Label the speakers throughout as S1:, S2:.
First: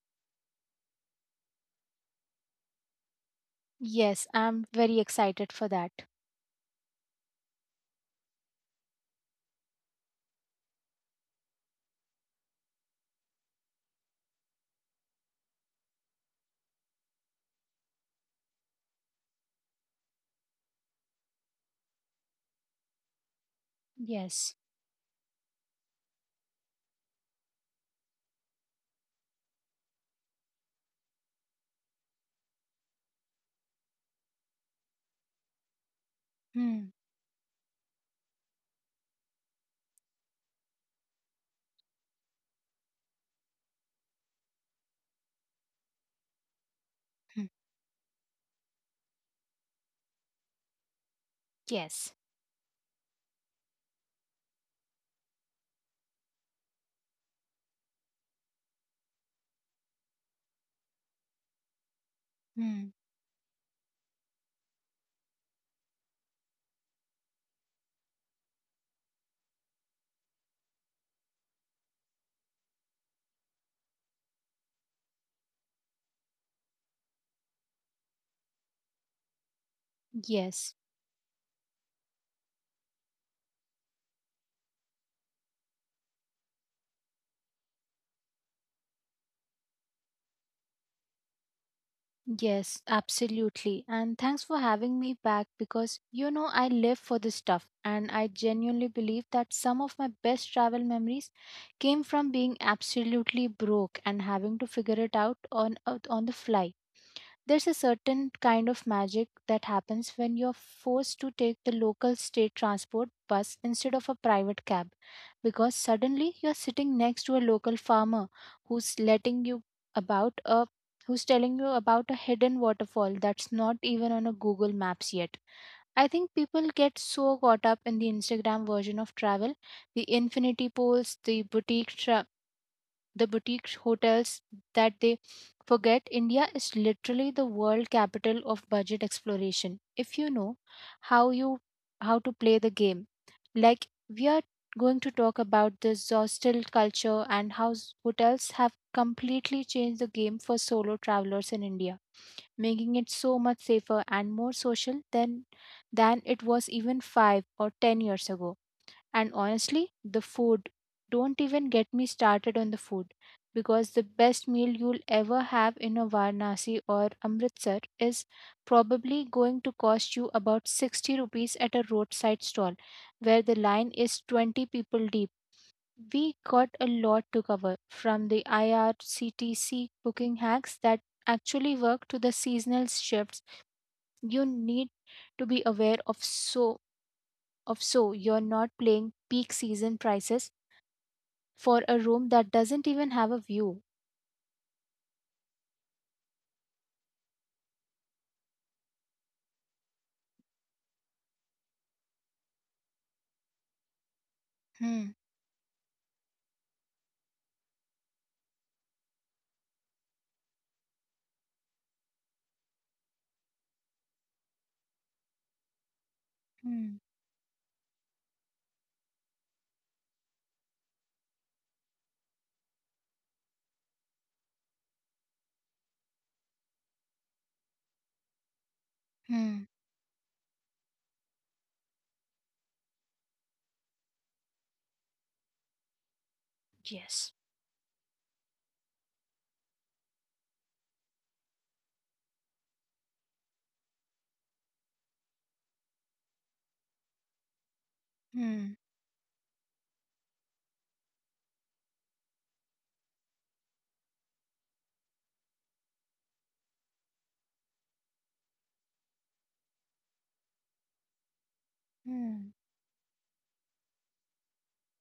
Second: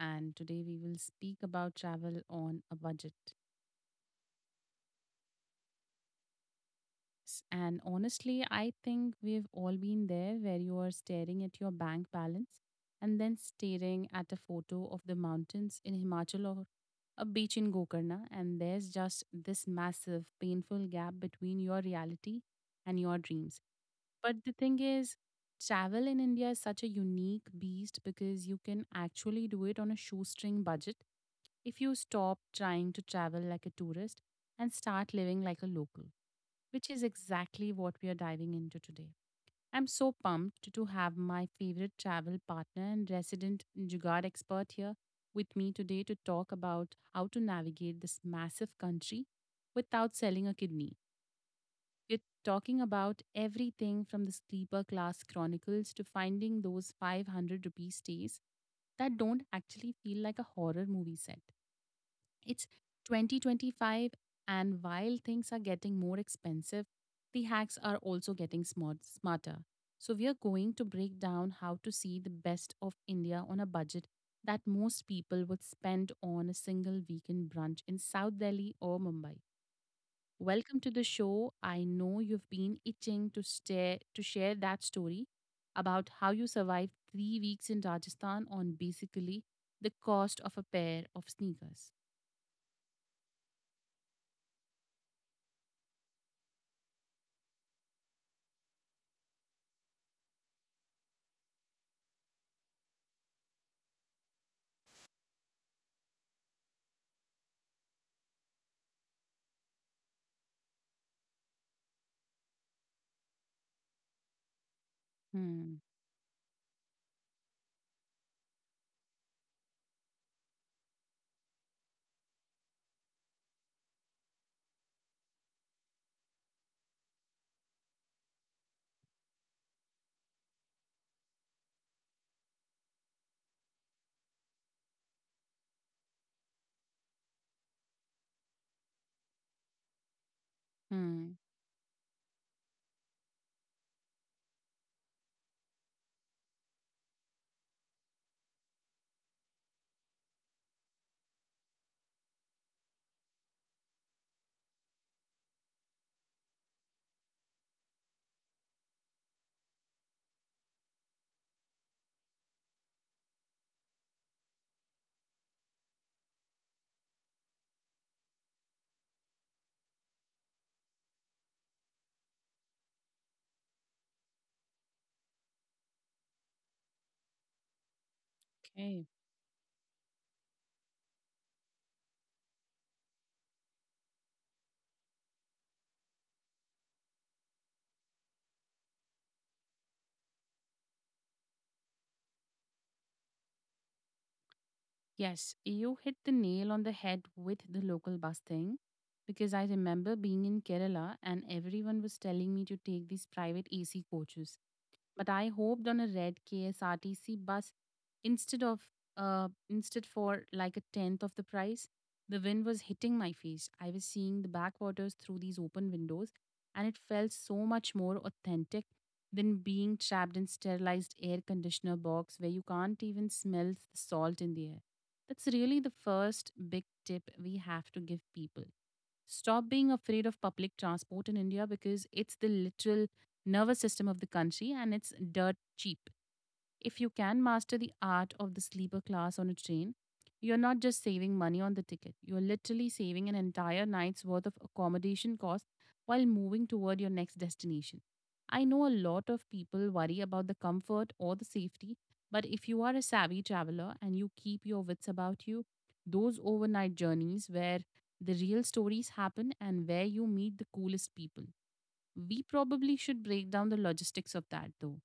S1: And today we will speak about travel on a budget.
S2: Yes, I'm very excited for that.
S1: And honestly, I think we've all been there where you are staring at your bank balance and then staring at a photo of the mountains in Himachal or a beach in Gokarna, and there's just this massive, painful gap between your reality and your dreams. But the
S2: Yes.
S1: thing is, travel in India is such a unique beast because you can actually do it on a shoestring budget if you stop trying to travel like a tourist and start living like a local, which
S2: Hmm.
S1: is exactly what we are diving into today. I'm so pumped to have my favorite travel partner and resident Jugaad expert here with me today to talk about how to
S2: Hmm.
S1: navigate this massive country without selling a kidney.
S2: Yes.
S1: We're talking about everything from the sleeper class chronicles to finding those 500 rupee stays that don't actually feel like a horror movie set. It's
S2: Hmm.
S1: 2025, and while things are getting more expensive, the hacks are also getting smarter. So, we are going to break down how to see the best of India on a budget that most people would spend on a single weekend brunch in South Delhi or Mumbai. Welcome
S2: Yes.
S1: to the show. I know you've been itching to share that story about how you survived 3 weeks in Rajasthan on basically the cost of a pair of sneakers.
S2: Yes, absolutely. And thanks for having me back because you know I live for this stuff, and I genuinely believe that some of my best travel memories came from being absolutely broke and having to figure it out on the fly. There's a certain kind of magic that happens when you're forced to take the local state transport bus instead of a private cab, because
S1: Hmm.
S2: suddenly you're sitting next to a local farmer who's letting you about a who's telling you about a hidden waterfall that's not even on a Google Maps yet. I think people get so caught up in the Instagram version of travel, the infinity pools, the boutique hotels, that they forget India is literally the world capital of budget exploration, if you know how
S1: Hmm.
S2: you how to play the game. Like, we are going to talk about the hostel culture and how hotels have completely changed the game for solo travelers in India, making it so much safer and more social than it was even 5 or 10 years ago. And honestly, the food. Don't even get me started on the food, because the best meal you'll ever have in a Varanasi or Amritsar is probably going to cost you about 60 rupees at a roadside stall where the line is 20 people deep. We got a lot to cover, from the
S1: Okay.
S2: IRCTC booking hacks that actually work to the seasonal shifts you need to be aware of so you're not playing peak season prices for a room that doesn't even have a view.
S1: Yes, you hit the nail on the head with the local bus thing because I remember being in Kerala and everyone was telling me to take these private AC coaches.
S2: Hmm.
S1: But I hoped on a red KSRTC bus instead of instead for, like, a tenth of the price. The wind was hitting my face. I was seeing the backwaters through these open windows, and it
S2: Hmm.
S1: felt so much more authentic than being trapped in sterilized air conditioner box where you can't even smell the salt in the air. That's really the first big tip we have to give people: stop
S2: Hmm.
S1: being afraid of public transport in India because it's the literal nervous system of the country, and it's dirt cheap. If you
S2: Yes.
S1: can master the art of the sleeper class on a train, you're not just saving money on the ticket, you're literally saving an entire night's worth of accommodation costs while moving toward your next destination. I
S2: Hmm.
S1: know a lot of people worry about the comfort or the safety, but if you are a savvy traveler and you keep your wits about you, those overnight journeys where the real stories happen and where you meet the coolest people. We
S2: Hmm.
S1: probably should break down the logistics of that though,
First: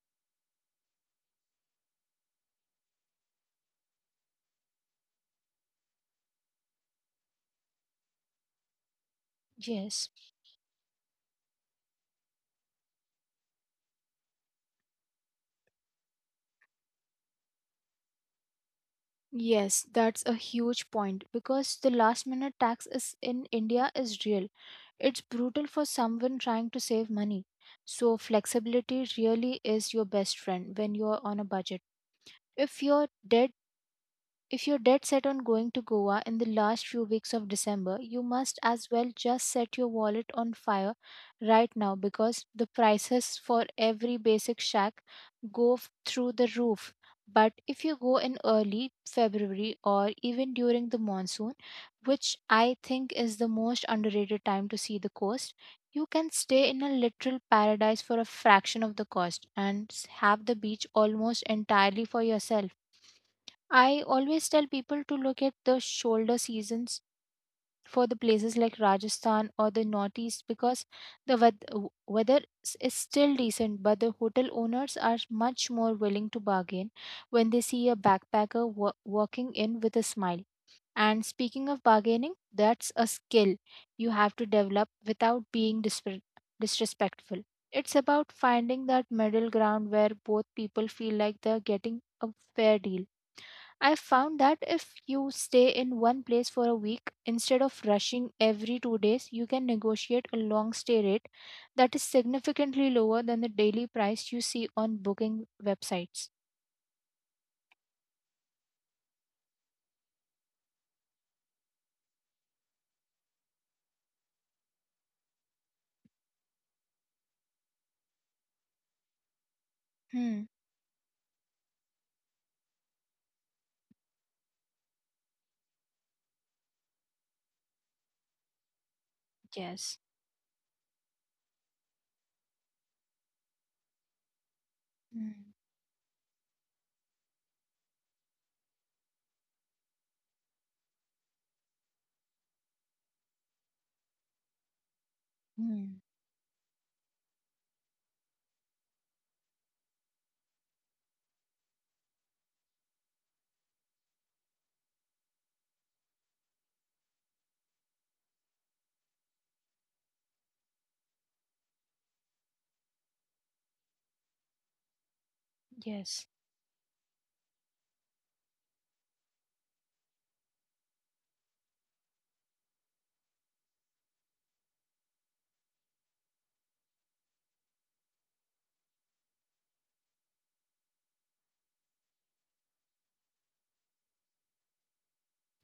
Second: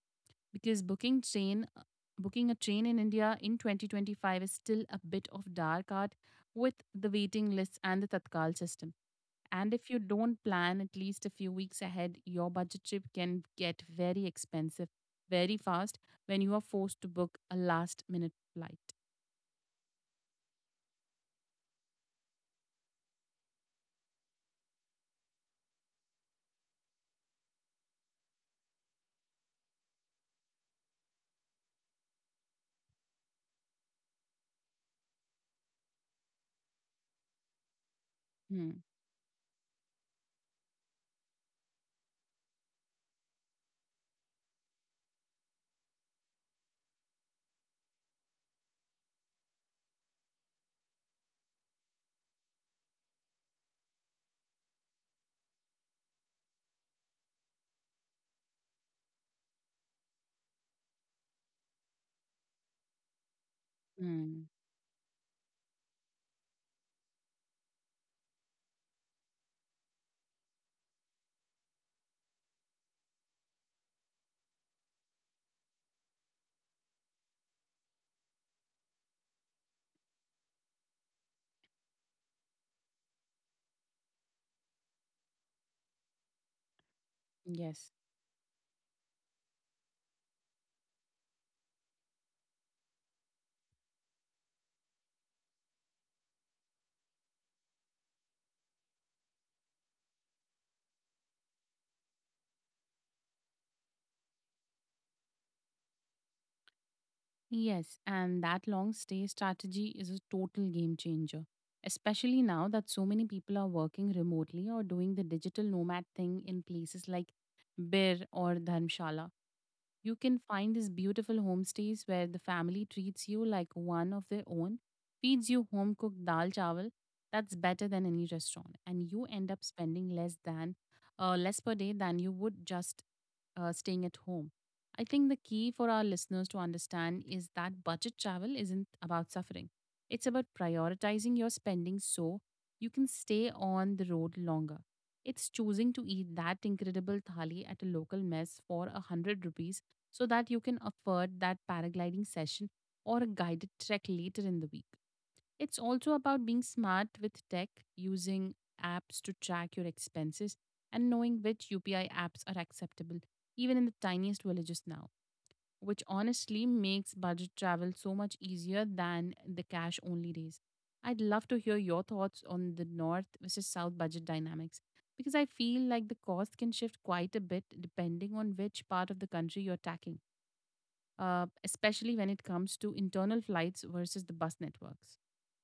S1: because booking a train in India in 2025 is still a bit of dark art with the waiting lists and the tatkal system. And if you
S2: Yes.
S1: don't plan at least a few weeks ahead, your budget trip can get very expensive very fast when you are forced to book a last minute flight.
S2: Yes, that's a huge point, because the last minute tax is in India is real. It's brutal for someone trying to save money. So flexibility really is your best friend when you're on a budget. If you're dead If you're dead set on going to Goa in the last few weeks of December, you must
S1: Hmm.
S2: as well just set your wallet on fire right now, because the prices for every basic shack through the roof. But if you go in early February or even during the monsoon, which I think is the most underrated time to see the coast, you can stay in a literal paradise for a fraction of the cost and have the beach almost entirely for yourself. I always
S1: Hmm.
S2: tell people to look at the shoulder seasons for the places like Rajasthan or the Northeast, because the weather is still decent, but the hotel owners are much more willing to bargain when they see a backpacker walking in with a smile. And speaking of bargaining, that's a skill you have to develop without being disrespectful.
S1: Yes.
S2: It's about finding that middle ground where both people feel like they're getting a fair deal. I've found that if you stay in one place for a week, instead of rushing every 2 days, you can negotiate a long stay rate that is significantly lower than the daily price you see on booking websites.
S1: Yes, and that long stay strategy is a total game changer, especially now that so many people are working remotely or doing the digital nomad thing in places like Bir or Dharmshala. You can
S2: Hmm.
S1: find these beautiful homestays where the family treats you like one of their own, feeds you home cooked dal chawal that's better than any restaurant, and you end up
S2: Yes.
S1: spending less per day than you would just staying at home. I think the
S2: Hmm.
S1: key for our listeners to understand is that budget travel isn't about suffering. It's about prioritizing your spending so you can stay on the road longer. It's choosing
S2: Hmm.
S1: to eat that incredible thali at a local mess for a 100 rupees so that you can afford that paragliding session or a guided trek later in the week. It's also about being smart with tech, using apps to track your expenses, and knowing which UPI apps are acceptable, even in the tiniest villages now, which
S2: Yes.
S1: honestly makes budget travel so much easier than the cash only days. I'd love to hear your thoughts on the North versus South budget dynamics because I feel like the cost can shift quite a bit depending on which part of the country you're attacking, especially when it comes to internal flights versus the bus networks.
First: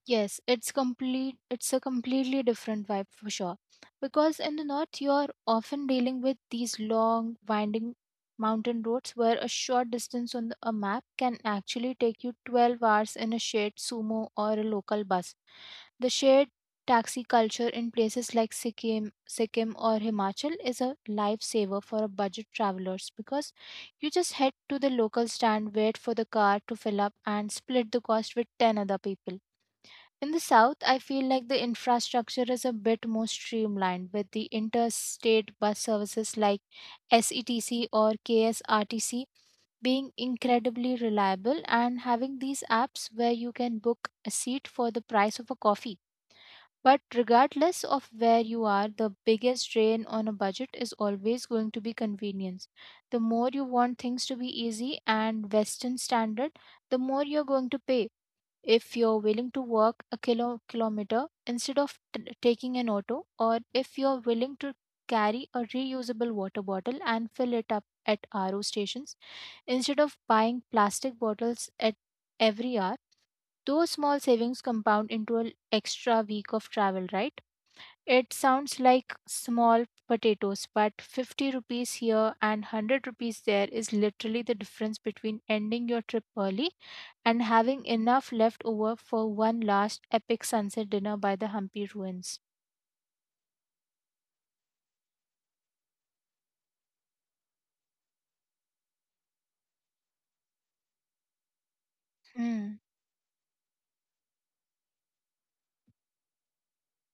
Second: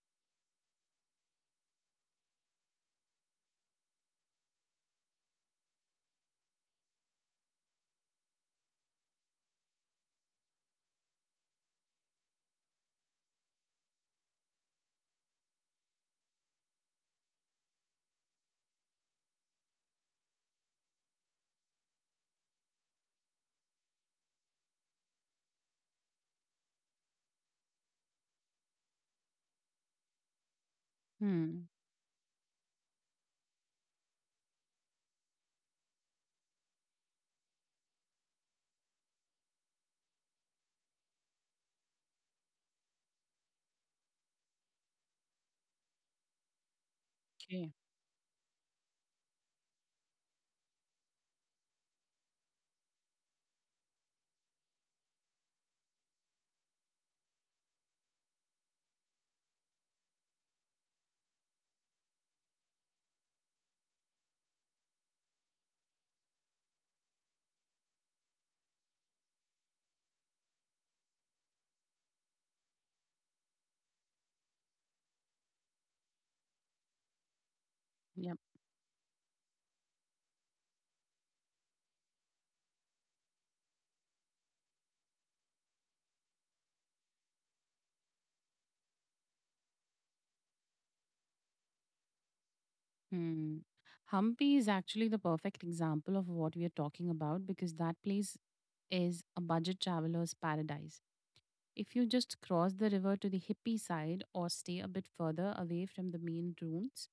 S2: Yes, it's a completely different vibe for sure. Because in the north you're often dealing with these long winding mountain roads where a short distance on a map can actually take you 12 hours in a shared sumo or a local bus. The shared taxi culture in places like Sikkim or Himachal is a lifesaver for a budget travelers, because you just head to the local stand, wait for the car to fill up, and split the cost with 10 other people. In the south, I feel like the
S1: Hmm.
S2: infrastructure is a bit more streamlined, with the interstate bus services like SETC or KSRTC being incredibly reliable and having these apps where you can book a seat for the price of a coffee. But
S1: Okay.
S2: regardless of where you are, the biggest drain on a budget is always going to be convenience. The more you want things to be easy and Western standard, the more you're going to pay. If you're willing to walk a kilometer instead of taking an auto, or if you're willing to carry a reusable water bottle and fill it up at RO stations instead of buying plastic bottles at every hour, those small savings compound into an extra week of travel, right? It
S1: Yep.
S2: sounds like small potatoes, but 50 rupees here and 100 rupees there is literally the difference between ending your trip early and having enough left over for one last epic sunset dinner by the Hampi ruins.
S1: Hmm. Hampi is actually the perfect example of what we are talking about because that place is a budget traveler's paradise. If you just cross
S2: Mm.
S1: the river to the hippie side or stay a bit further away from the main routes,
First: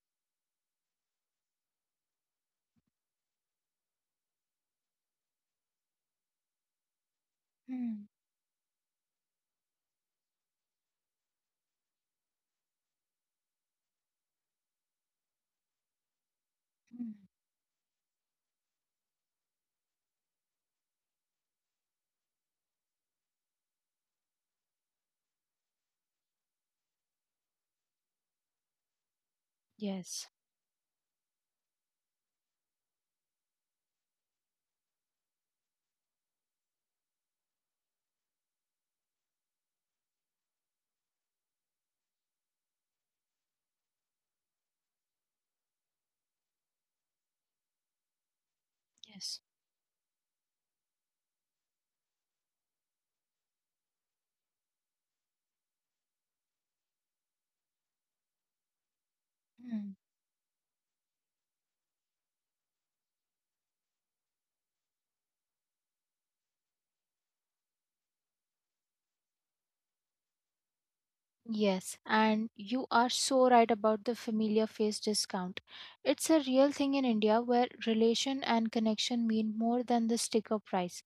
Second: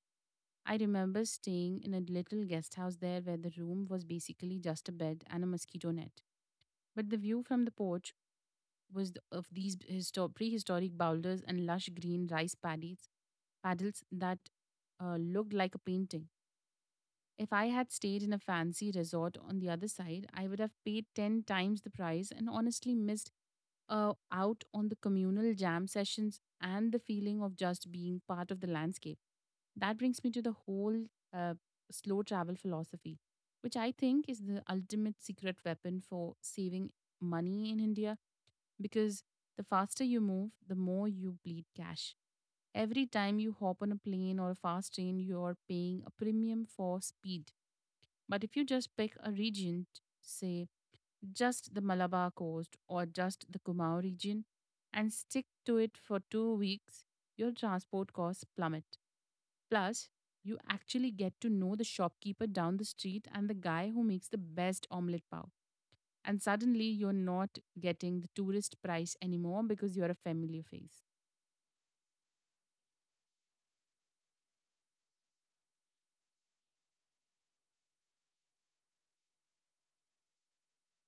S1: I remember staying in a little guest house there where the room was basically just a bed and a mosquito net. But the view from the
S2: Mm.
S1: porch was of these prehistoric boulders and lush green rice paddies, paddles that looked like a painting.
S2: Mm.
S1: If I had stayed in a fancy resort on the other side, I would have paid 10 times the price and honestly missed out on the communal jam sessions and the feeling of just being part of the landscape. That brings
S2: Yes,
S1: me to the whole uh, slow travel philosophy, which I think is the ultimate secret weapon for saving money in India because the faster you move, the more you bleed cash. Every time you hop on a plane or a fast train, you're paying a premium for speed, but if you just pick a
S2: yes.
S1: region, say just the Malabar coast or just the Kumau region, and stick to it for 2 weeks, your transport costs plummet.
S2: Mm.
S1: Plus, you actually get to know the shopkeeper down the street and the guy who makes the best omelette pav. And suddenly, you're not getting the tourist price anymore because you're a familiar face.
S2: Yes, and you are so right about the familiar face discount. It's a real thing in India where relation and connection mean more than the sticker price.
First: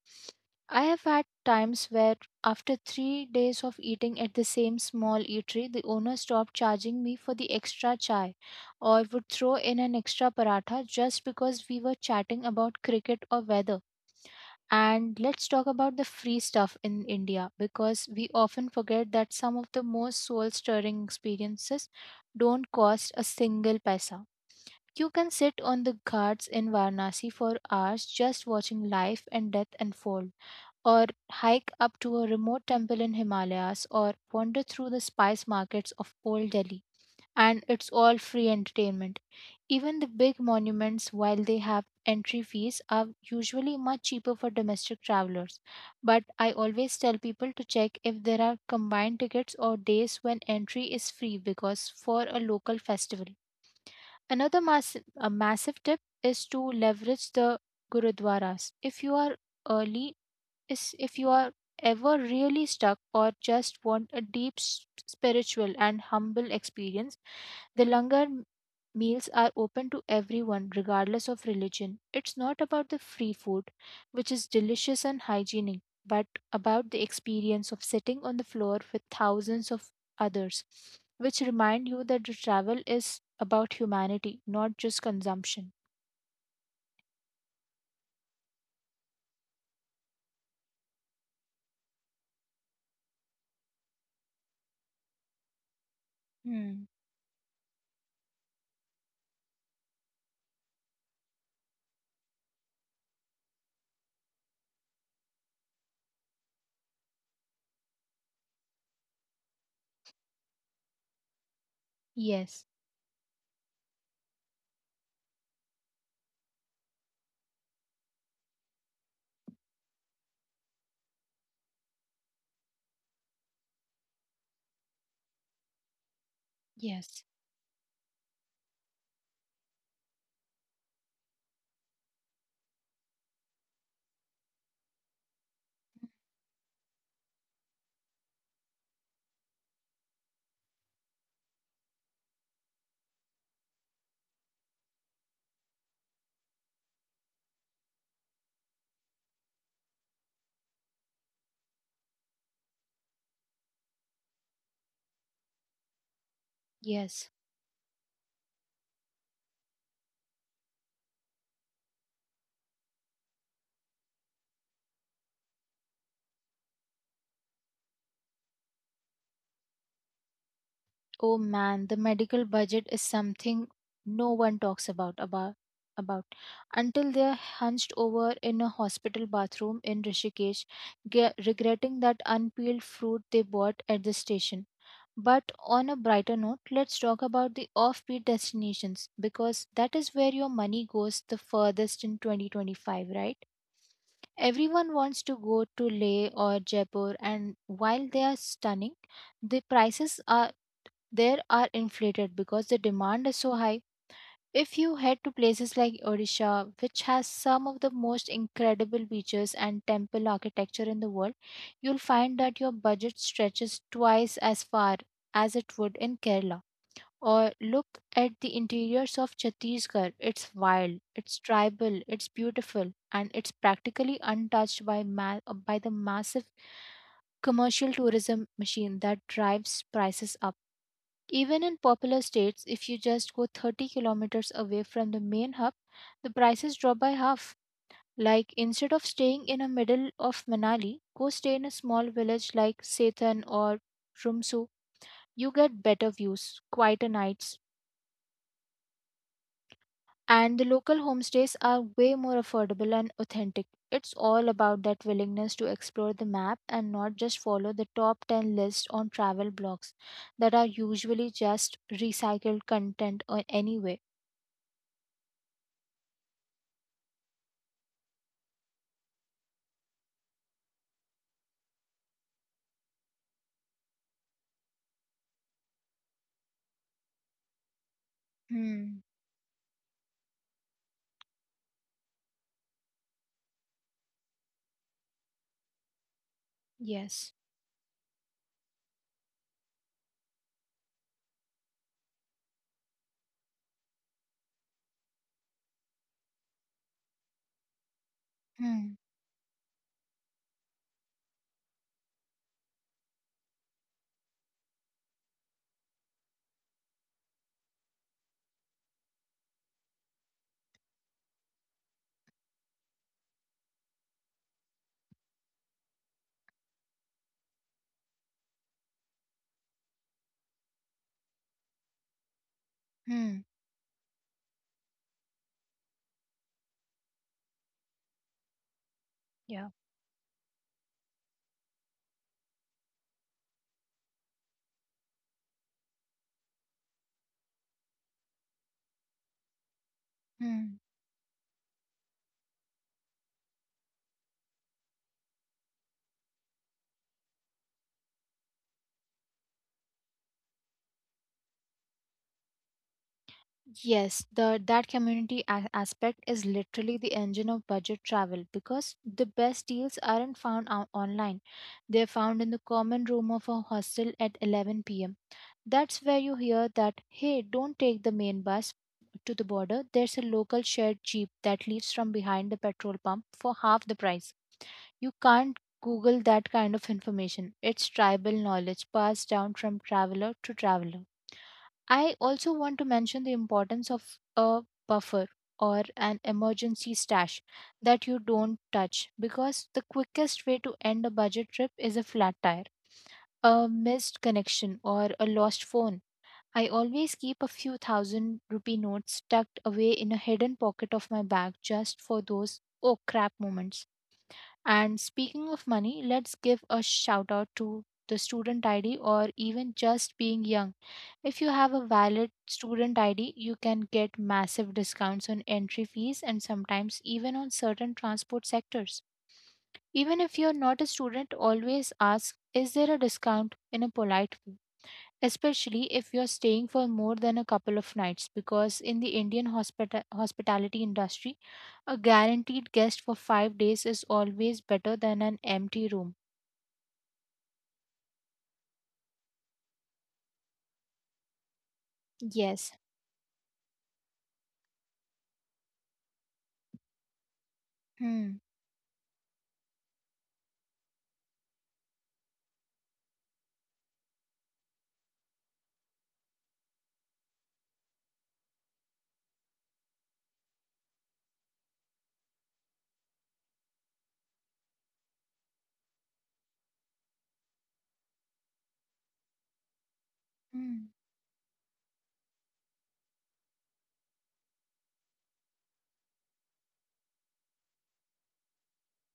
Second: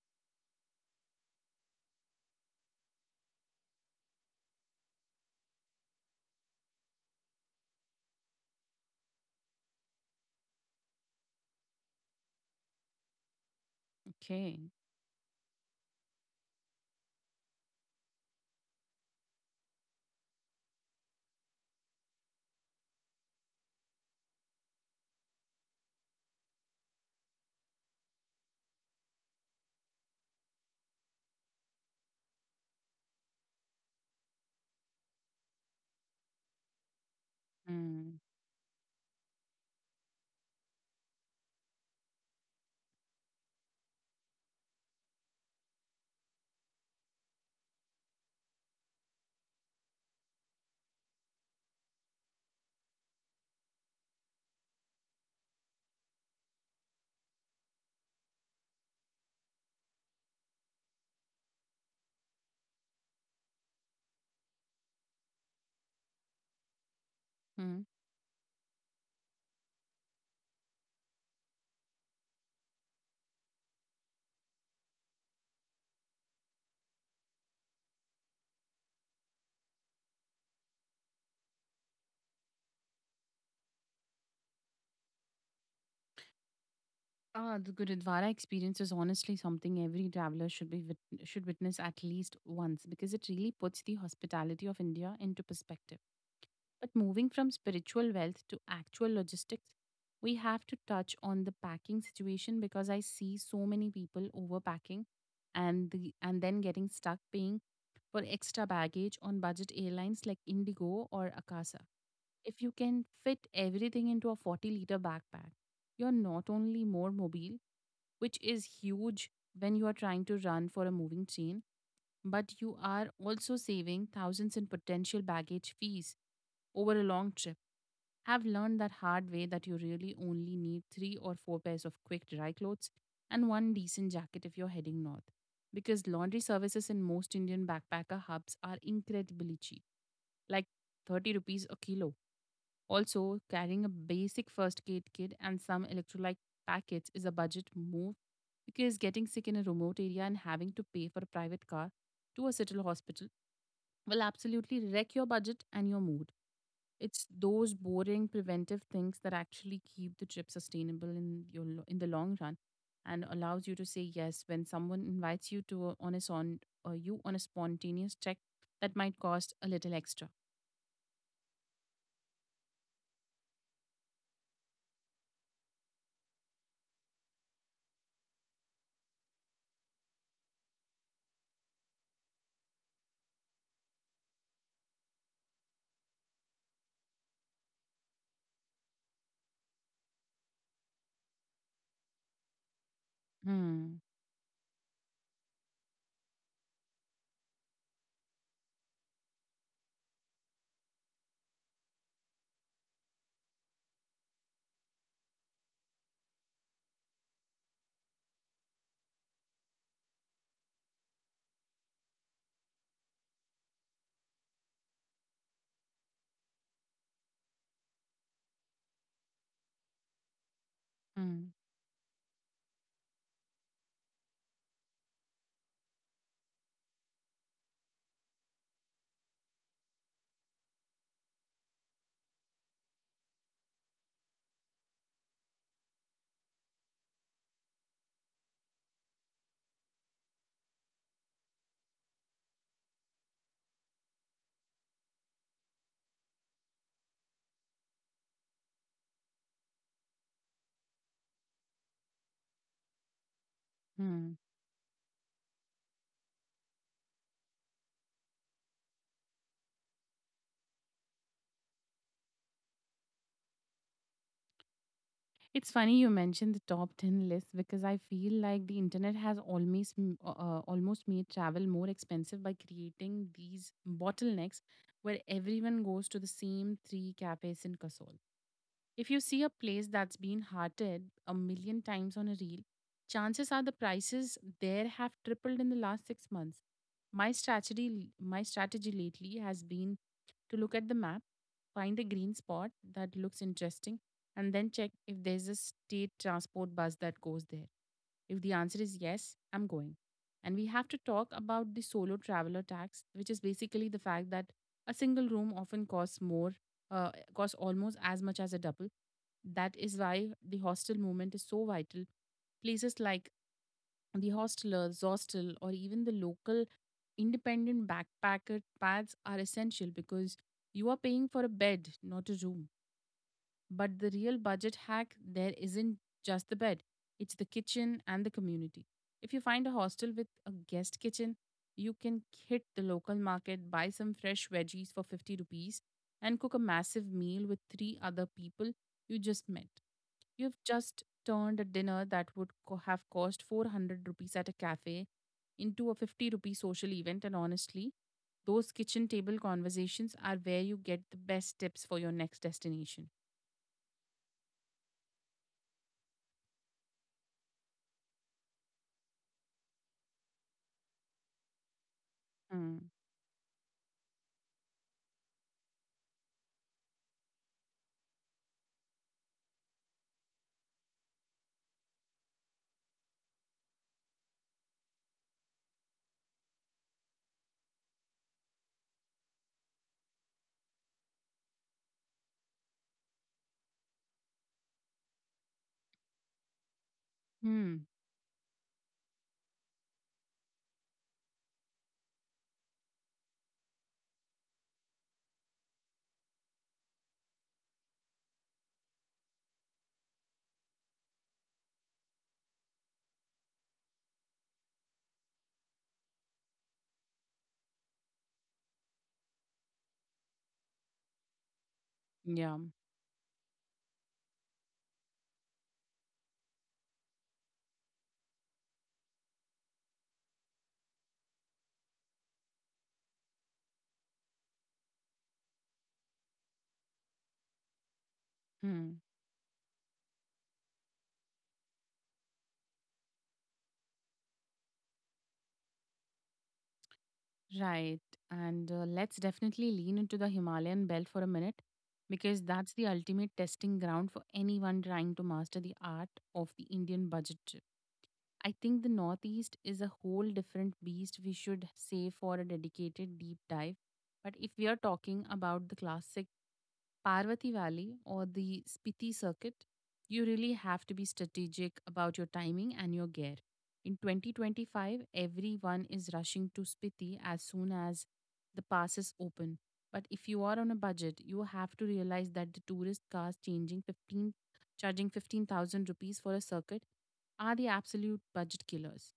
S2: I have had times where, after 3 days of eating at the same small eatery, the owner stopped charging me for the extra chai, or would throw in an extra paratha just because we were chatting about cricket or weather.
S1: Okay.
S2: And let's talk about the free stuff in India, because we often forget that some of the most soul stirring experiences don't cost a single paisa. You can sit on the ghats in Varanasi for hours just watching life and death unfold, or hike up to a remote temple in Himalayas, or wander through the spice markets of Old Delhi. And it's all
S1: Mm.
S2: free entertainment. Even the big monuments, while they have entry fees, are usually much cheaper for domestic travelers. But I always tell people to check if there are combined tickets or days when entry is free because for a local festival. Another a massive tip is to leverage the gurudwaras. If you are early, is if you are ever really stuck or just want a deep spiritual and humble experience,
S1: Hmm.
S2: the meals are open to everyone, regardless of religion. It's not about the free food, which is delicious and hygienic, but about the experience of sitting on the floor with thousands of others, which remind you that the travel is about humanity, not just consumption.
S1: Ah, the Gurudwara experience is honestly something every traveler should witness at least once because it really puts the hospitality of India into perspective.
S2: Hmm.
S1: But moving from spiritual wealth to actual logistics, we have to touch on the packing situation because I see so many people overpacking and then getting stuck paying for extra baggage on budget airlines like Indigo or Akasa. If
S2: Yes,
S1: you can fit everything into a 40-liter backpack, you're not only more mobile, which is huge when you are trying to run for a moving train, but you are also saving thousands in potential baggage fees over a
S2: yes,
S1: long trip. Have learned that hard way that you really only need three or four pairs of quick dry clothes and one decent jacket if you're heading north. Because laundry services in most Indian backpacker hubs are incredibly cheap, like 30 rupees a kilo. Also, carrying a basic first aid kit and some electrolyte packets is a budget move because getting sick in a remote area and having to pay for a private car to a city hospital will absolutely wreck your budget and your mood. It's
S2: yes.
S1: those boring preventive things that actually keep the trip sustainable in the long run and allows you to say yes when someone invites you to a, on a son, or you on a spontaneous check that might cost a little extra.
S2: Oh man, the medical budget is something no one talks about until they're hunched over in a hospital bathroom in Rishikesh, regretting that unpeeled fruit they bought at the station. But on a brighter note, let's talk about the offbeat destinations, because that is where your money goes the furthest in 2025, right?
S1: Hmm.
S2: Everyone wants to go to Leh or Jaipur, and while they are stunning, the prices are there are inflated because the demand is so high. If you head to places like Odisha, which has some of the most incredible beaches and temple architecture in the world, you'll find that your budget stretches twice as far as it would in Kerala. Or look at the interiors of Chhattisgarh. It's wild, it's
S1: Hmm.
S2: tribal, it's beautiful, and it's practically untouched by the massive commercial tourism machine that drives prices up. Even in popular states, if you just go 30 kilometers away from the main hub, the prices drop by half. Like, instead of staying in the middle of Manali, go stay in a small village like Sethan or Rumsu. You get better views, quieter nights, and the local homestays are way more affordable and authentic. It's
S1: Hmm.
S2: all about that willingness to explore the map and not just follow the top 10 list on travel blogs that are usually just recycled content or anyway.
S1: It's funny you mentioned the top 10 list because I feel like the internet has almost made travel more expensive by creating these bottlenecks where everyone goes to the same three cafes in Kasol.
S2: Hmm.
S1: If you see a place that's been hearted a million times on a reel, chances are the prices there have tripled in the last 6 months. My
S2: Yes.
S1: strategy my strategy lately has been to look at the map, find a green spot that looks interesting, and then check if there's a state transport bus that goes there. If the answer is
S2: Hmm.
S1: yes, I'm going. And we have to talk about the solo traveler tax, which is basically the fact that a single room often costs almost as much as a double. That is why the hostel movement is so vital. Places like the hostelers, hostel, or even the local independent backpacker pads are essential because you are paying for a bed, not a room.
S2: Hmm.
S1: But the real budget hack there isn't just the bed, it's the kitchen and the community. If you find a
S2: Yeah.
S1: hostel with a guest kitchen, you can hit the local market, buy some fresh veggies for 50 rupees, and cook a massive meal with three other people you just met. You've
S2: Hmm.
S1: just turned a dinner that would have cost 400 rupees at a cafe into a 50 rupee social event, and honestly, those kitchen table conversations are where you get the best tips for your next destination.
S2: Yes, the that community aspect is literally the engine of budget travel, because the best deals aren't found online. They're found in the
S1: Hmm.
S2: common room of a hostel at 11 p.m. That's where you hear that, hey, don't take the main bus to the border. There's a local shared jeep that leaves from behind the petrol pump for half the price. You can't Google that kind of information. It's tribal knowledge passed down from traveler to traveler. I also want to mention the importance of a buffer or an emergency stash
S1: Hmm.
S2: that you don't touch, because the quickest way to end a budget trip is a flat tire, a missed connection, or a lost phone. I always keep a few thousand rupee notes tucked away in a hidden pocket of my bag just for those oh crap moments. And speaking of money, let's give a shout out to the student ID, or even just being young. If you have a valid
S1: Yeah.
S2: student ID, you can get massive discounts on entry fees and sometimes even on certain transport sectors. Even if you're not a student, always ask, is there a discount in a polite way? Especially if you're staying for more than a couple of nights, because
S1: Hmm.
S2: in the Indian hospitality industry, a guaranteed guest for 5 days is always better than an empty room.
S1: Right. And Let's definitely lean into the Himalayan belt for a minute, because that's
S2: Yes.
S1: the ultimate testing ground for anyone trying to master the art of the Indian budget.
S2: Hmm.
S1: I think the Northeast is a whole different beast we should save for a dedicated deep dive. But if we are talking about the classic Parvati Valley or the Spiti circuit, you really have to be strategic about your timing and your gear. In 2025, everyone is rushing to Spiti as soon as the pass is open. But if you are on a
S2: Hmm.
S1: budget, you have to realize that the tourist cars charging 15,000 rupees for a circuit are the absolute budget killers.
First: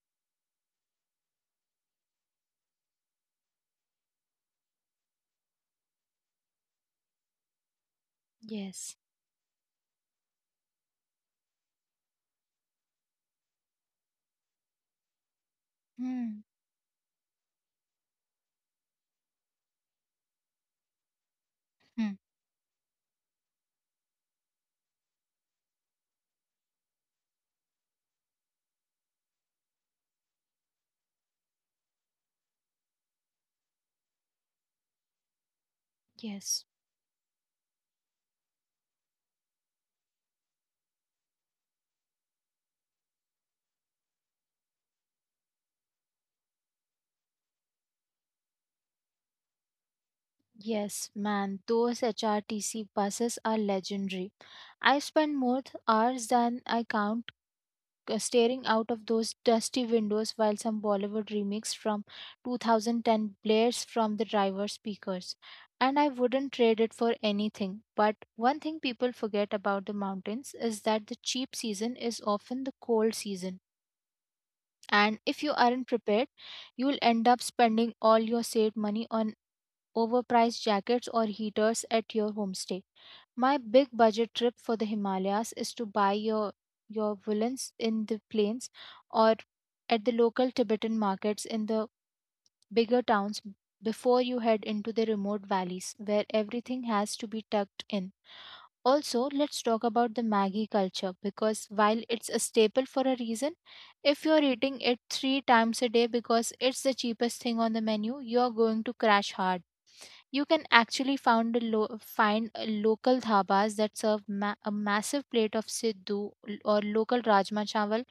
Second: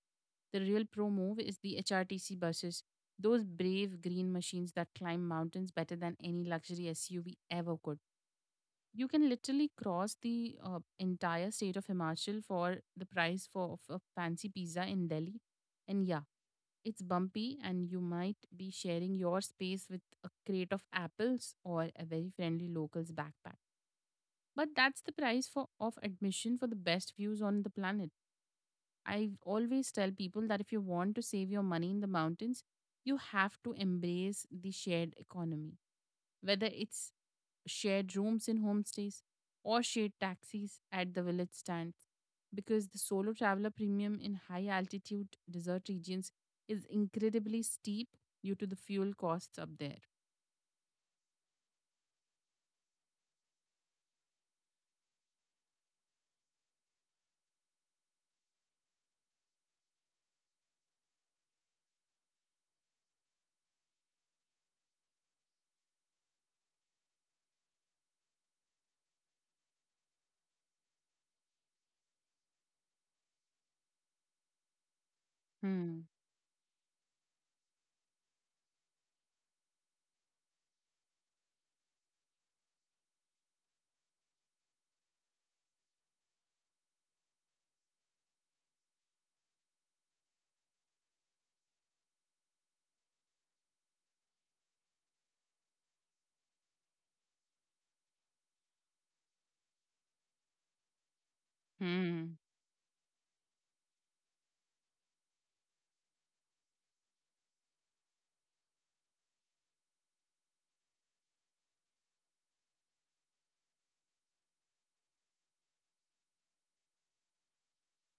S1: The real pro move is the HRTC buses, those brave green machines that climb mountains better than any luxury SUV ever could.
S2: Yes.
S1: You can literally cross the entire state of Himachal for the price of a fancy pizza in Delhi. And yeah,
S2: Hmm.
S1: it's bumpy, and you might be sharing your space with a crate of apples or a
S2: Hmm.
S1: very friendly local's backpack. But that's the price for of admission for the best views on the planet. I always tell people that if you want to save your money in the mountains, you have to embrace the shared economy,
S2: Yes.
S1: whether it's shared rooms in homestays or shared taxis at the village stands, because the solo traveler premium in high altitude desert regions is incredibly steep due to the fuel costs up there.
S2: Yes, man, those HRTC buses are legendary. I spend more hours than I count staring out of those dusty windows while some Bollywood remix from 2010 blares from the driver's speakers. And I wouldn't trade it for anything. But one thing people forget about the mountains is that the cheap season is often the cold season. And if you aren't
S1: Hmm.
S2: prepared, you'll end up spending all your saved money on overpriced jackets or heaters at your homestay. My big budget trip for the Himalayas is to buy your woolens in the plains or at the local Tibetan markets in the bigger towns before you head into the remote valleys where everything has to be tucked in. Also, let's talk about the Maggie culture because while it's
S1: Hmm.
S2: a staple for a reason, if you're eating it three times a day because it's the cheapest thing on the menu, you're going to crash hard. You can actually found a find a local dhabas that serve a massive plate of siddhu or local rajma chawal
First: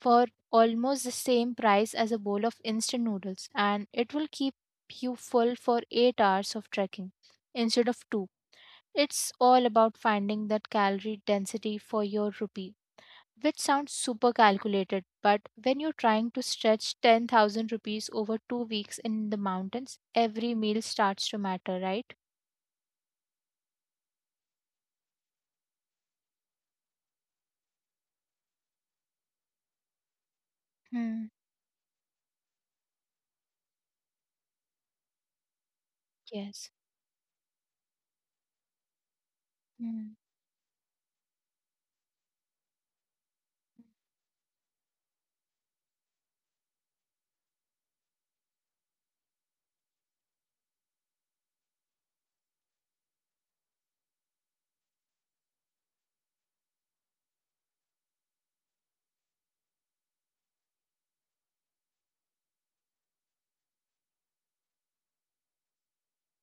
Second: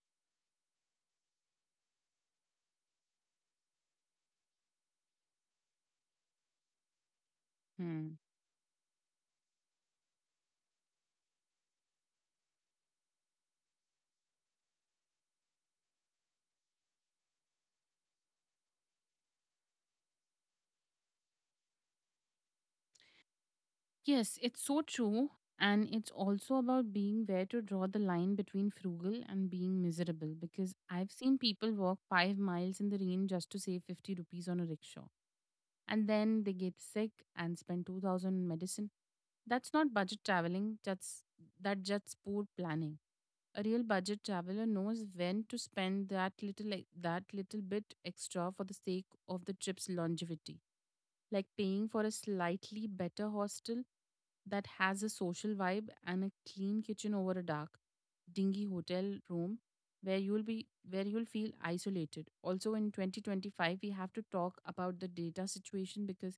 S2: for almost the same price as a bowl of instant noodles, and it will keep you full for 8 hours of trekking instead of
S1: Hmm.
S2: 2. It's all about finding that calorie density for your rupee, which sounds super calculated, but when you're trying to stretch 10,000 rupees over 2 weeks in the mountains, every meal starts to matter, right?
S1: Yes, it's so true. And it's also about being where to draw the line between frugal and being miserable, because I've
S2: Hmm.
S1: seen people walk 5 miles in the rain just to save 50 rupees on a rickshaw. And then they
S2: Yes.
S1: get sick and spend 2000 on medicine. That's not
S2: Mm.
S1: budget traveling, that's that just poor planning. A real budget traveler knows when to spend that little bit extra for the sake of the trip's longevity, like paying for a slightly better hostel that has a social vibe and a clean kitchen over a dark, dingy hotel room where you'll feel isolated. Also, in 2025 we have to talk about the data situation, because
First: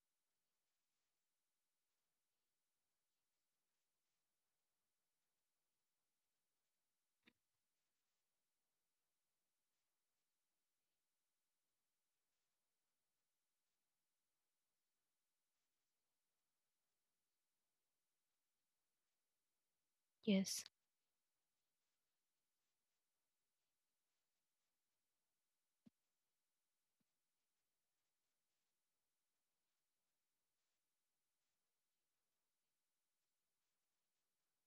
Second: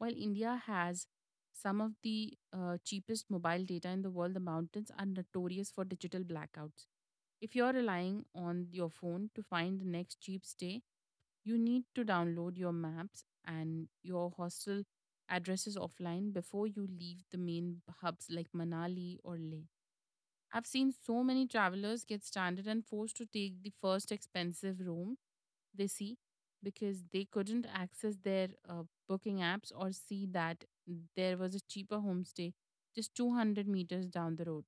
S1: while India has some of the cheapest mobile data in the world, the mountains are notorious for digital blackouts. If you're relying on your phone to find the next cheap stay, you need to download your maps and your hostel addresses offline before you leave the main hubs like Manali or Leh.
S2: Yes.
S1: I've seen so many travelers get stranded and forced to take the first expensive room they see because they couldn't access their booking apps or see that there was a cheaper homestay just 200 meters down the road.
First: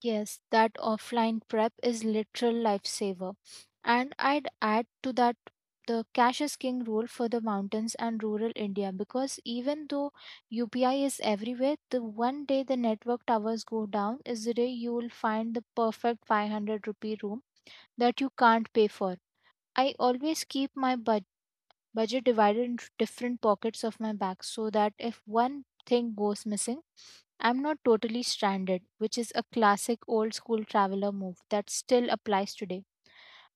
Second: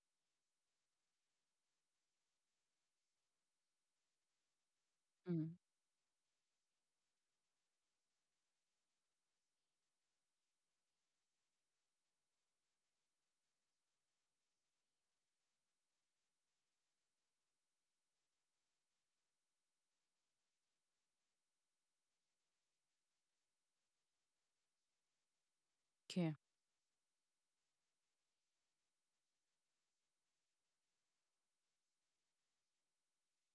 S2: Yes, that offline prep is literal lifesaver. And I'd add to that
S1: Mm.
S2: the cash is king rule for the mountains and rural India because even though UPI is everywhere, the one day the network towers go down is the day you will find the perfect 500 rupee room that you can't pay for. I always keep my budget divided into different pockets of my bag so that if one thing
S1: Okay.
S2: goes missing, I'm not totally stranded, which is a classic old school traveler move that still applies today.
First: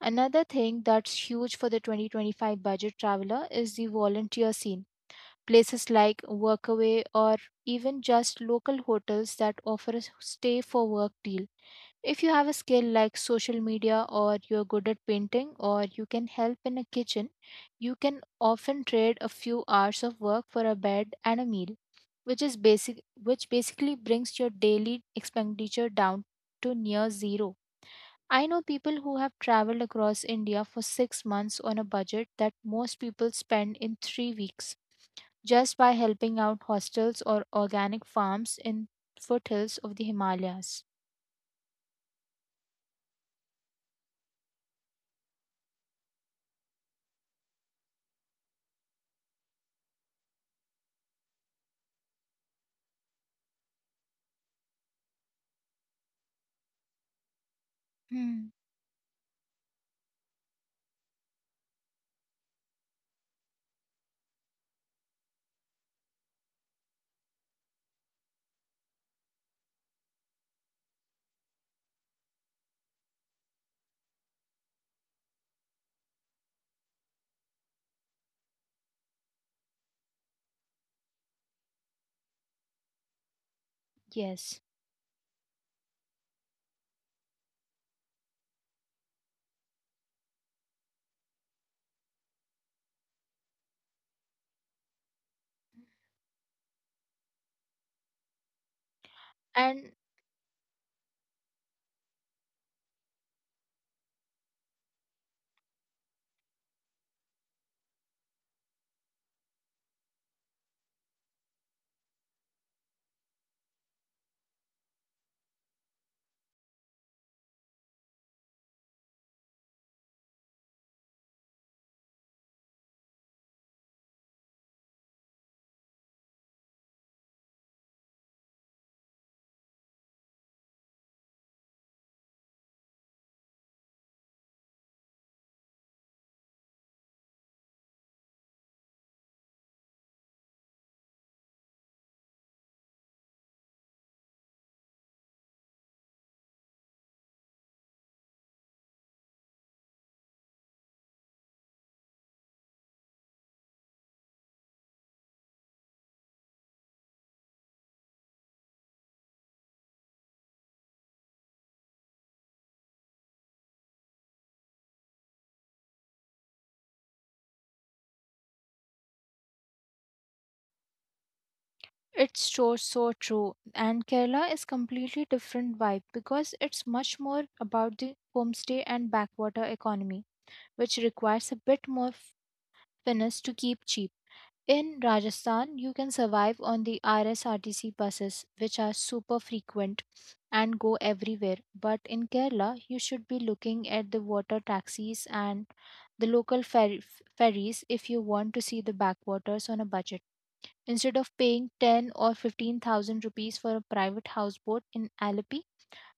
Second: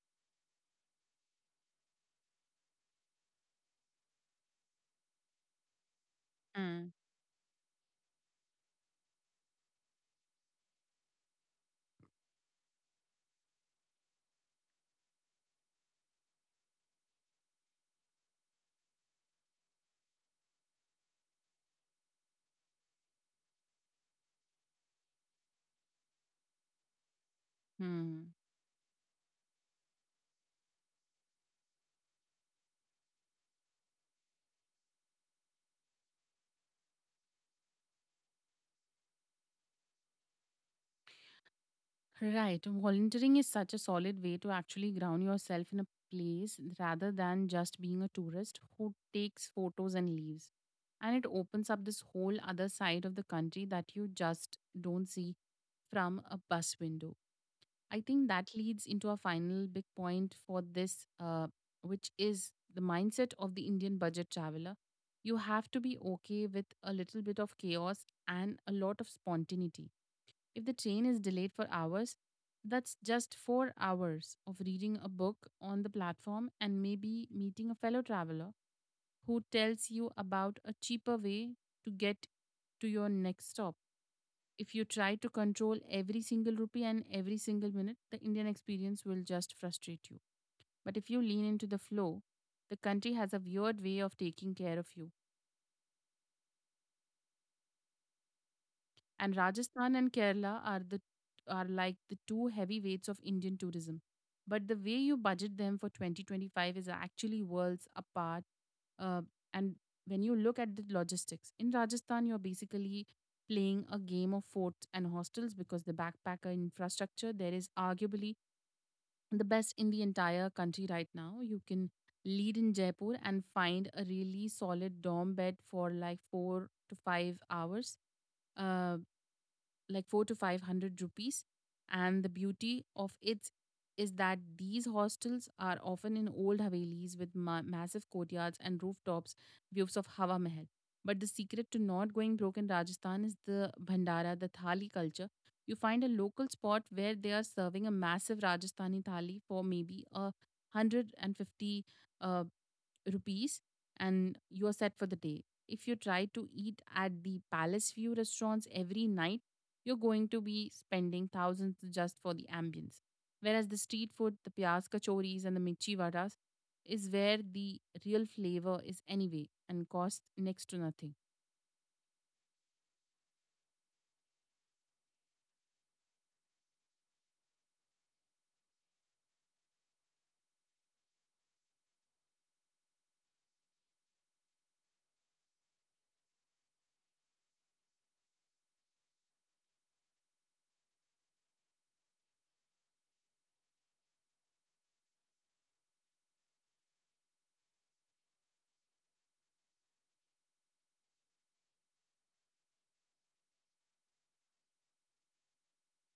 S2: Another thing that's huge for the 2025 budget traveler is the volunteer scene. Places like
S1: Mm.
S2: Workaway or even just local hotels that offer a stay for work deal, if you have a skill like social media or you're good at painting or you can help in a kitchen, you can often trade a few hours of work for a bed and a meal, which is basically brings your daily expenditure down to near zero.
S1: Hmm.
S2: I know people who have traveled across India for 6 months on a budget that most people spend in 3 weeks just by helping out hostels or organic farms in foothills of the Himalayas.
S1: Right. Volunteering is such a solid way to actually ground yourself in a place rather than just being a tourist who takes photos and leaves. And it opens up this whole other side of the country that you just don't see from a bus window. I think that
S2: Hmm,
S1: leads into a final big point for this, which is the mindset of the Indian budget traveler. You have to be okay with a little bit of chaos and a lot of spontaneity. If the train is delayed for hours, that's just 4 hours of reading a book on the platform and maybe meeting a fellow traveler who tells you about a cheaper way to get to your next stop.
S2: yes.
S1: If you try to control every single rupee and every single minute, the Indian experience will just frustrate you. But if you lean into the flow, the country has a weird way of taking care of you. And Rajasthan
S2: And
S1: and Kerala are like the two heavyweights of Indian tourism. But the way you budget them for 2025 is actually worlds apart. Uh, and when you look at the logistics in Rajasthan, you're basically playing a game of forts and hostels, because the backpacker infrastructure there is arguably the best in the entire country right now. You can lead in Jaipur and find a really solid dorm bed for like 4 to 5 hours. Uh, like 4 to 500 rupees, and the beauty of it is that these hostels are often in old havelis with massive courtyards and rooftops views of Hawa Mahal. But the secret to not going broke in Rajasthan is the bhandara, the thali culture. You find a local spot where they are serving a massive Rajasthani thali for maybe a 150 uh, rupees, and you are set for the day. If you try to eat at the Palace View restaurants every night, you're going to be spending thousands just for the ambience. Whereas the street food, the pyas kachoris and the mirchi vadas, is where the real flavor is anyway, and costs next to nothing.
S2: it's so so true, and Kerala is completely different vibe because it's much more about the homestay and backwater economy, which requires a bit more finesse to keep cheap. In Rajasthan you can survive on the RSRTC buses, which are super frequent and go everywhere, but in Kerala you should be looking at the water taxis and the local ferries if you want to see the backwaters on a budget. Instead of paying 10 or 15,000 rupees for a private houseboat in Alleppey,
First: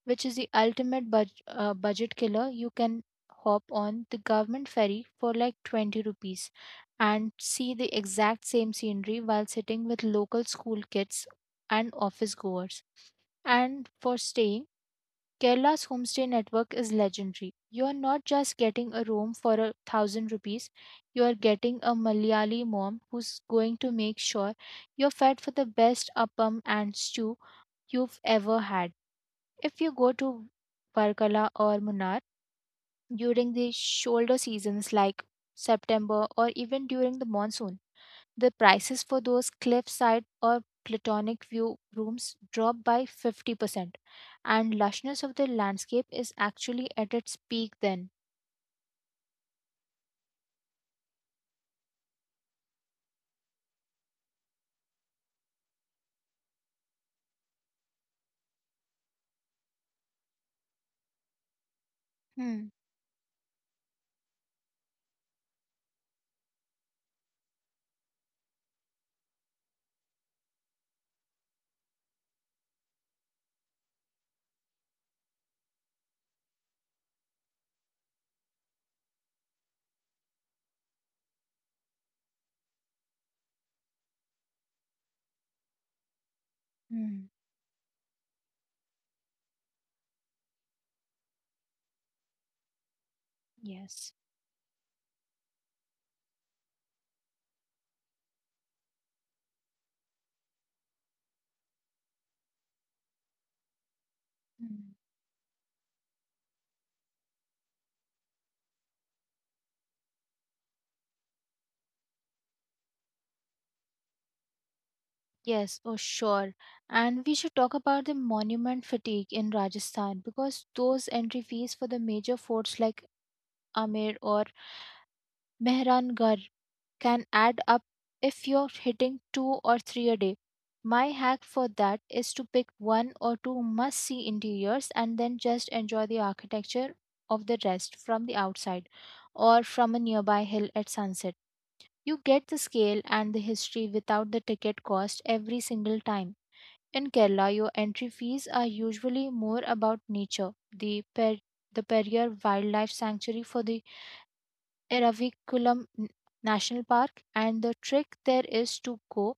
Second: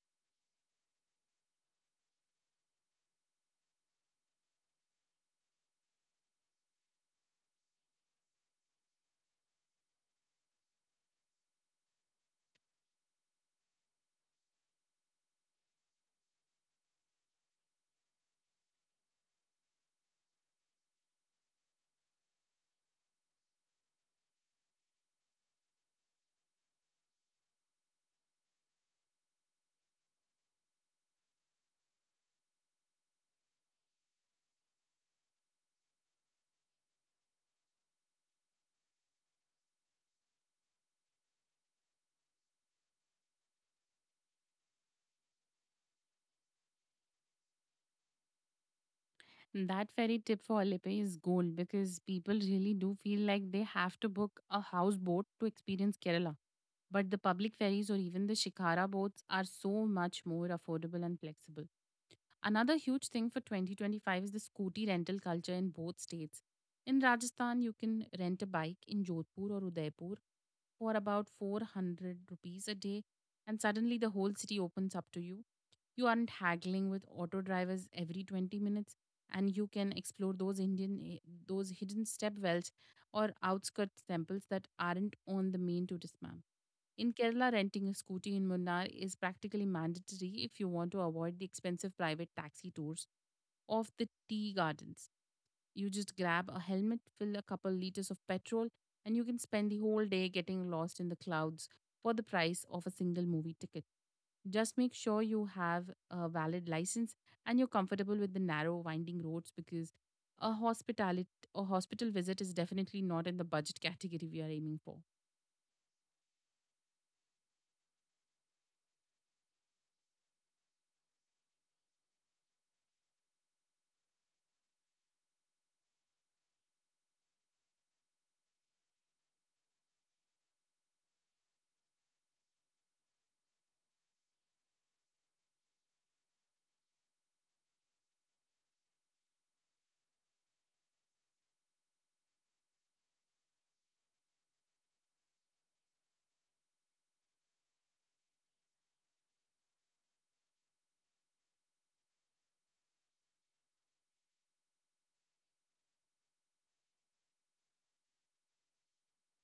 S2: which is the ultimate budget killer, you can hop on the government ferry for like 20 rupees and see the exact same scenery while sitting with local school kids and office goers. And for staying, Kerala's homestay network is legendary. You are not just getting a room for 1,000 rupees, you are getting a Malayali mom who's going to make sure you're fed for the best appam and stew you've ever had. If you go to Varkala or Munnar during the shoulder seasons like September or even during the monsoon, the prices for those cliffside or platonic view rooms drop by 50%, and lushness of the landscape is actually at its peak then.
S1: That ferry tip for Alipe is gold, because people really do feel like they have to book a houseboat to experience Kerala. But the public ferries or even the Shikara boats are so much more affordable and flexible.
S2: Hmm.
S1: Another huge thing for 2025 is the scooty rental culture in both states. In Rajasthan, you can rent a bike in Jodhpur or Udaipur for about 400 rupees a day, and suddenly the whole city opens up to you. You aren't haggling with auto drivers every 20 minutes, and you can explore those hidden step wells or outskirts temples that aren't on the main tourist map. In
S2: Hmm.
S1: Kerala, renting a scooty in Munnar is practically mandatory if you want to avoid the expensive private taxi tours of the
S2: Yes.
S1: tea gardens. You just grab a helmet, fill a couple liters of petrol, and you can spend the whole day getting lost in the clouds for the price of a single movie ticket. Just make
S2: Hmm.
S1: sure you have a valid license and you're comfortable with the narrow, winding roads, because a hospitality or hospital visit is definitely not in the budget category we are aiming for.
S2: Yes, oh sure. And we should talk about the monument fatigue in Rajasthan because those entry fees for the major forts like Amer or Mehrangarh can add up if you're hitting two or three a day. My hack for that is to pick one or two must see interiors and then just enjoy the architecture of the rest from the outside or from a nearby hill at sunset. You get the scale and the history without the ticket cost every single time. In Kerala, your entry fees are usually more about nature, the Periyar Wildlife Sanctuary for the Eraviculam N- National Park, and the trick there is to go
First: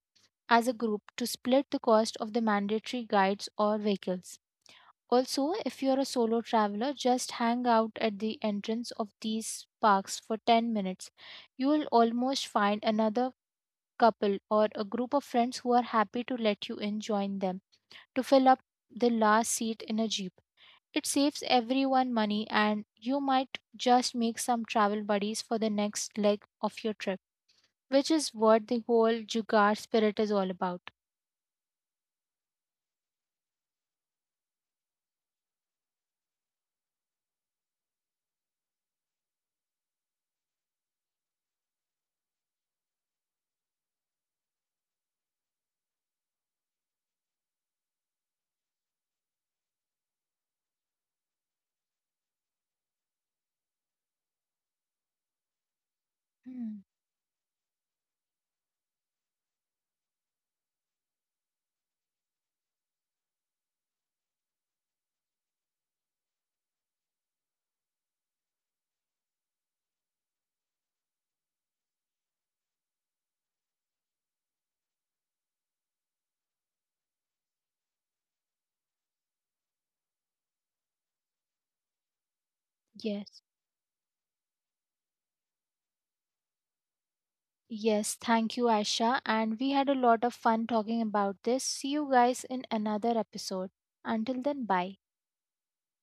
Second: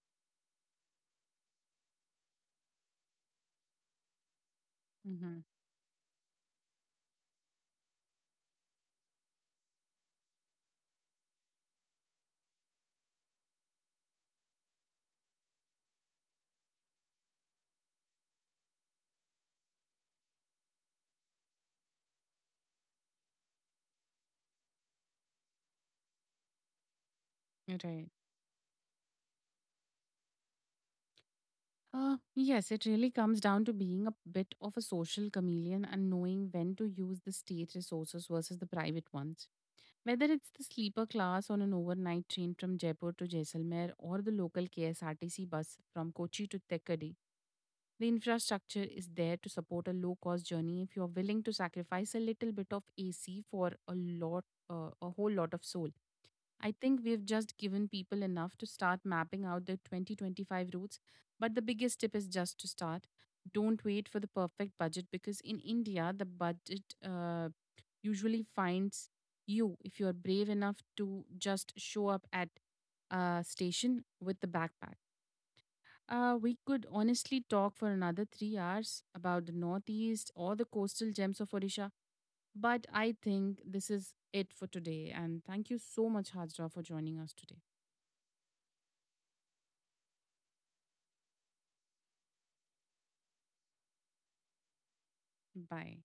S2: as a group to split the cost of the mandatory guides or vehicles.
S1: Mm-hmm.
S2: Also, if you're a solo traveler, just hang out at the entrance of these parks for 10 minutes. You will almost find another couple or a group of friends who are happy to let you in join them to fill up the last seat in a jeep. It saves everyone money, and you might just make some travel buddies for the next leg of your trip,
S1: Right.
S2: which is what the whole Jugaad spirit is all about.
S1: Yes, it really comes down to being a bit of a social chameleon and knowing when to use the state resources versus the private ones. Whether it's the sleeper class on an overnight train from Jaipur to Jaisalmer or the local KSRTC bus from Kochi to Thekkady, the infrastructure is there to support a low cost journey if you're willing to sacrifice a little bit of AC for a whole lot of soul. I
S2: Hmm,
S1: think we've just given people enough to start mapping out their 2025 routes, but the biggest tip is just to start. Don't wait for the perfect budget, because in India, the budget usually finds you if you're brave enough to just show up at a station with the backpack. We could honestly talk for another 3 hours about the Northeast or the coastal gems of Odisha, but I
S2: yes.
S1: think this is it for today. And thank you so much, Hajra, for joining us today.
S2: Yes, thank you, Aisha. And we had a lot of fun talking about this. See you guys in another episode. Until then, bye.
S1: Bye.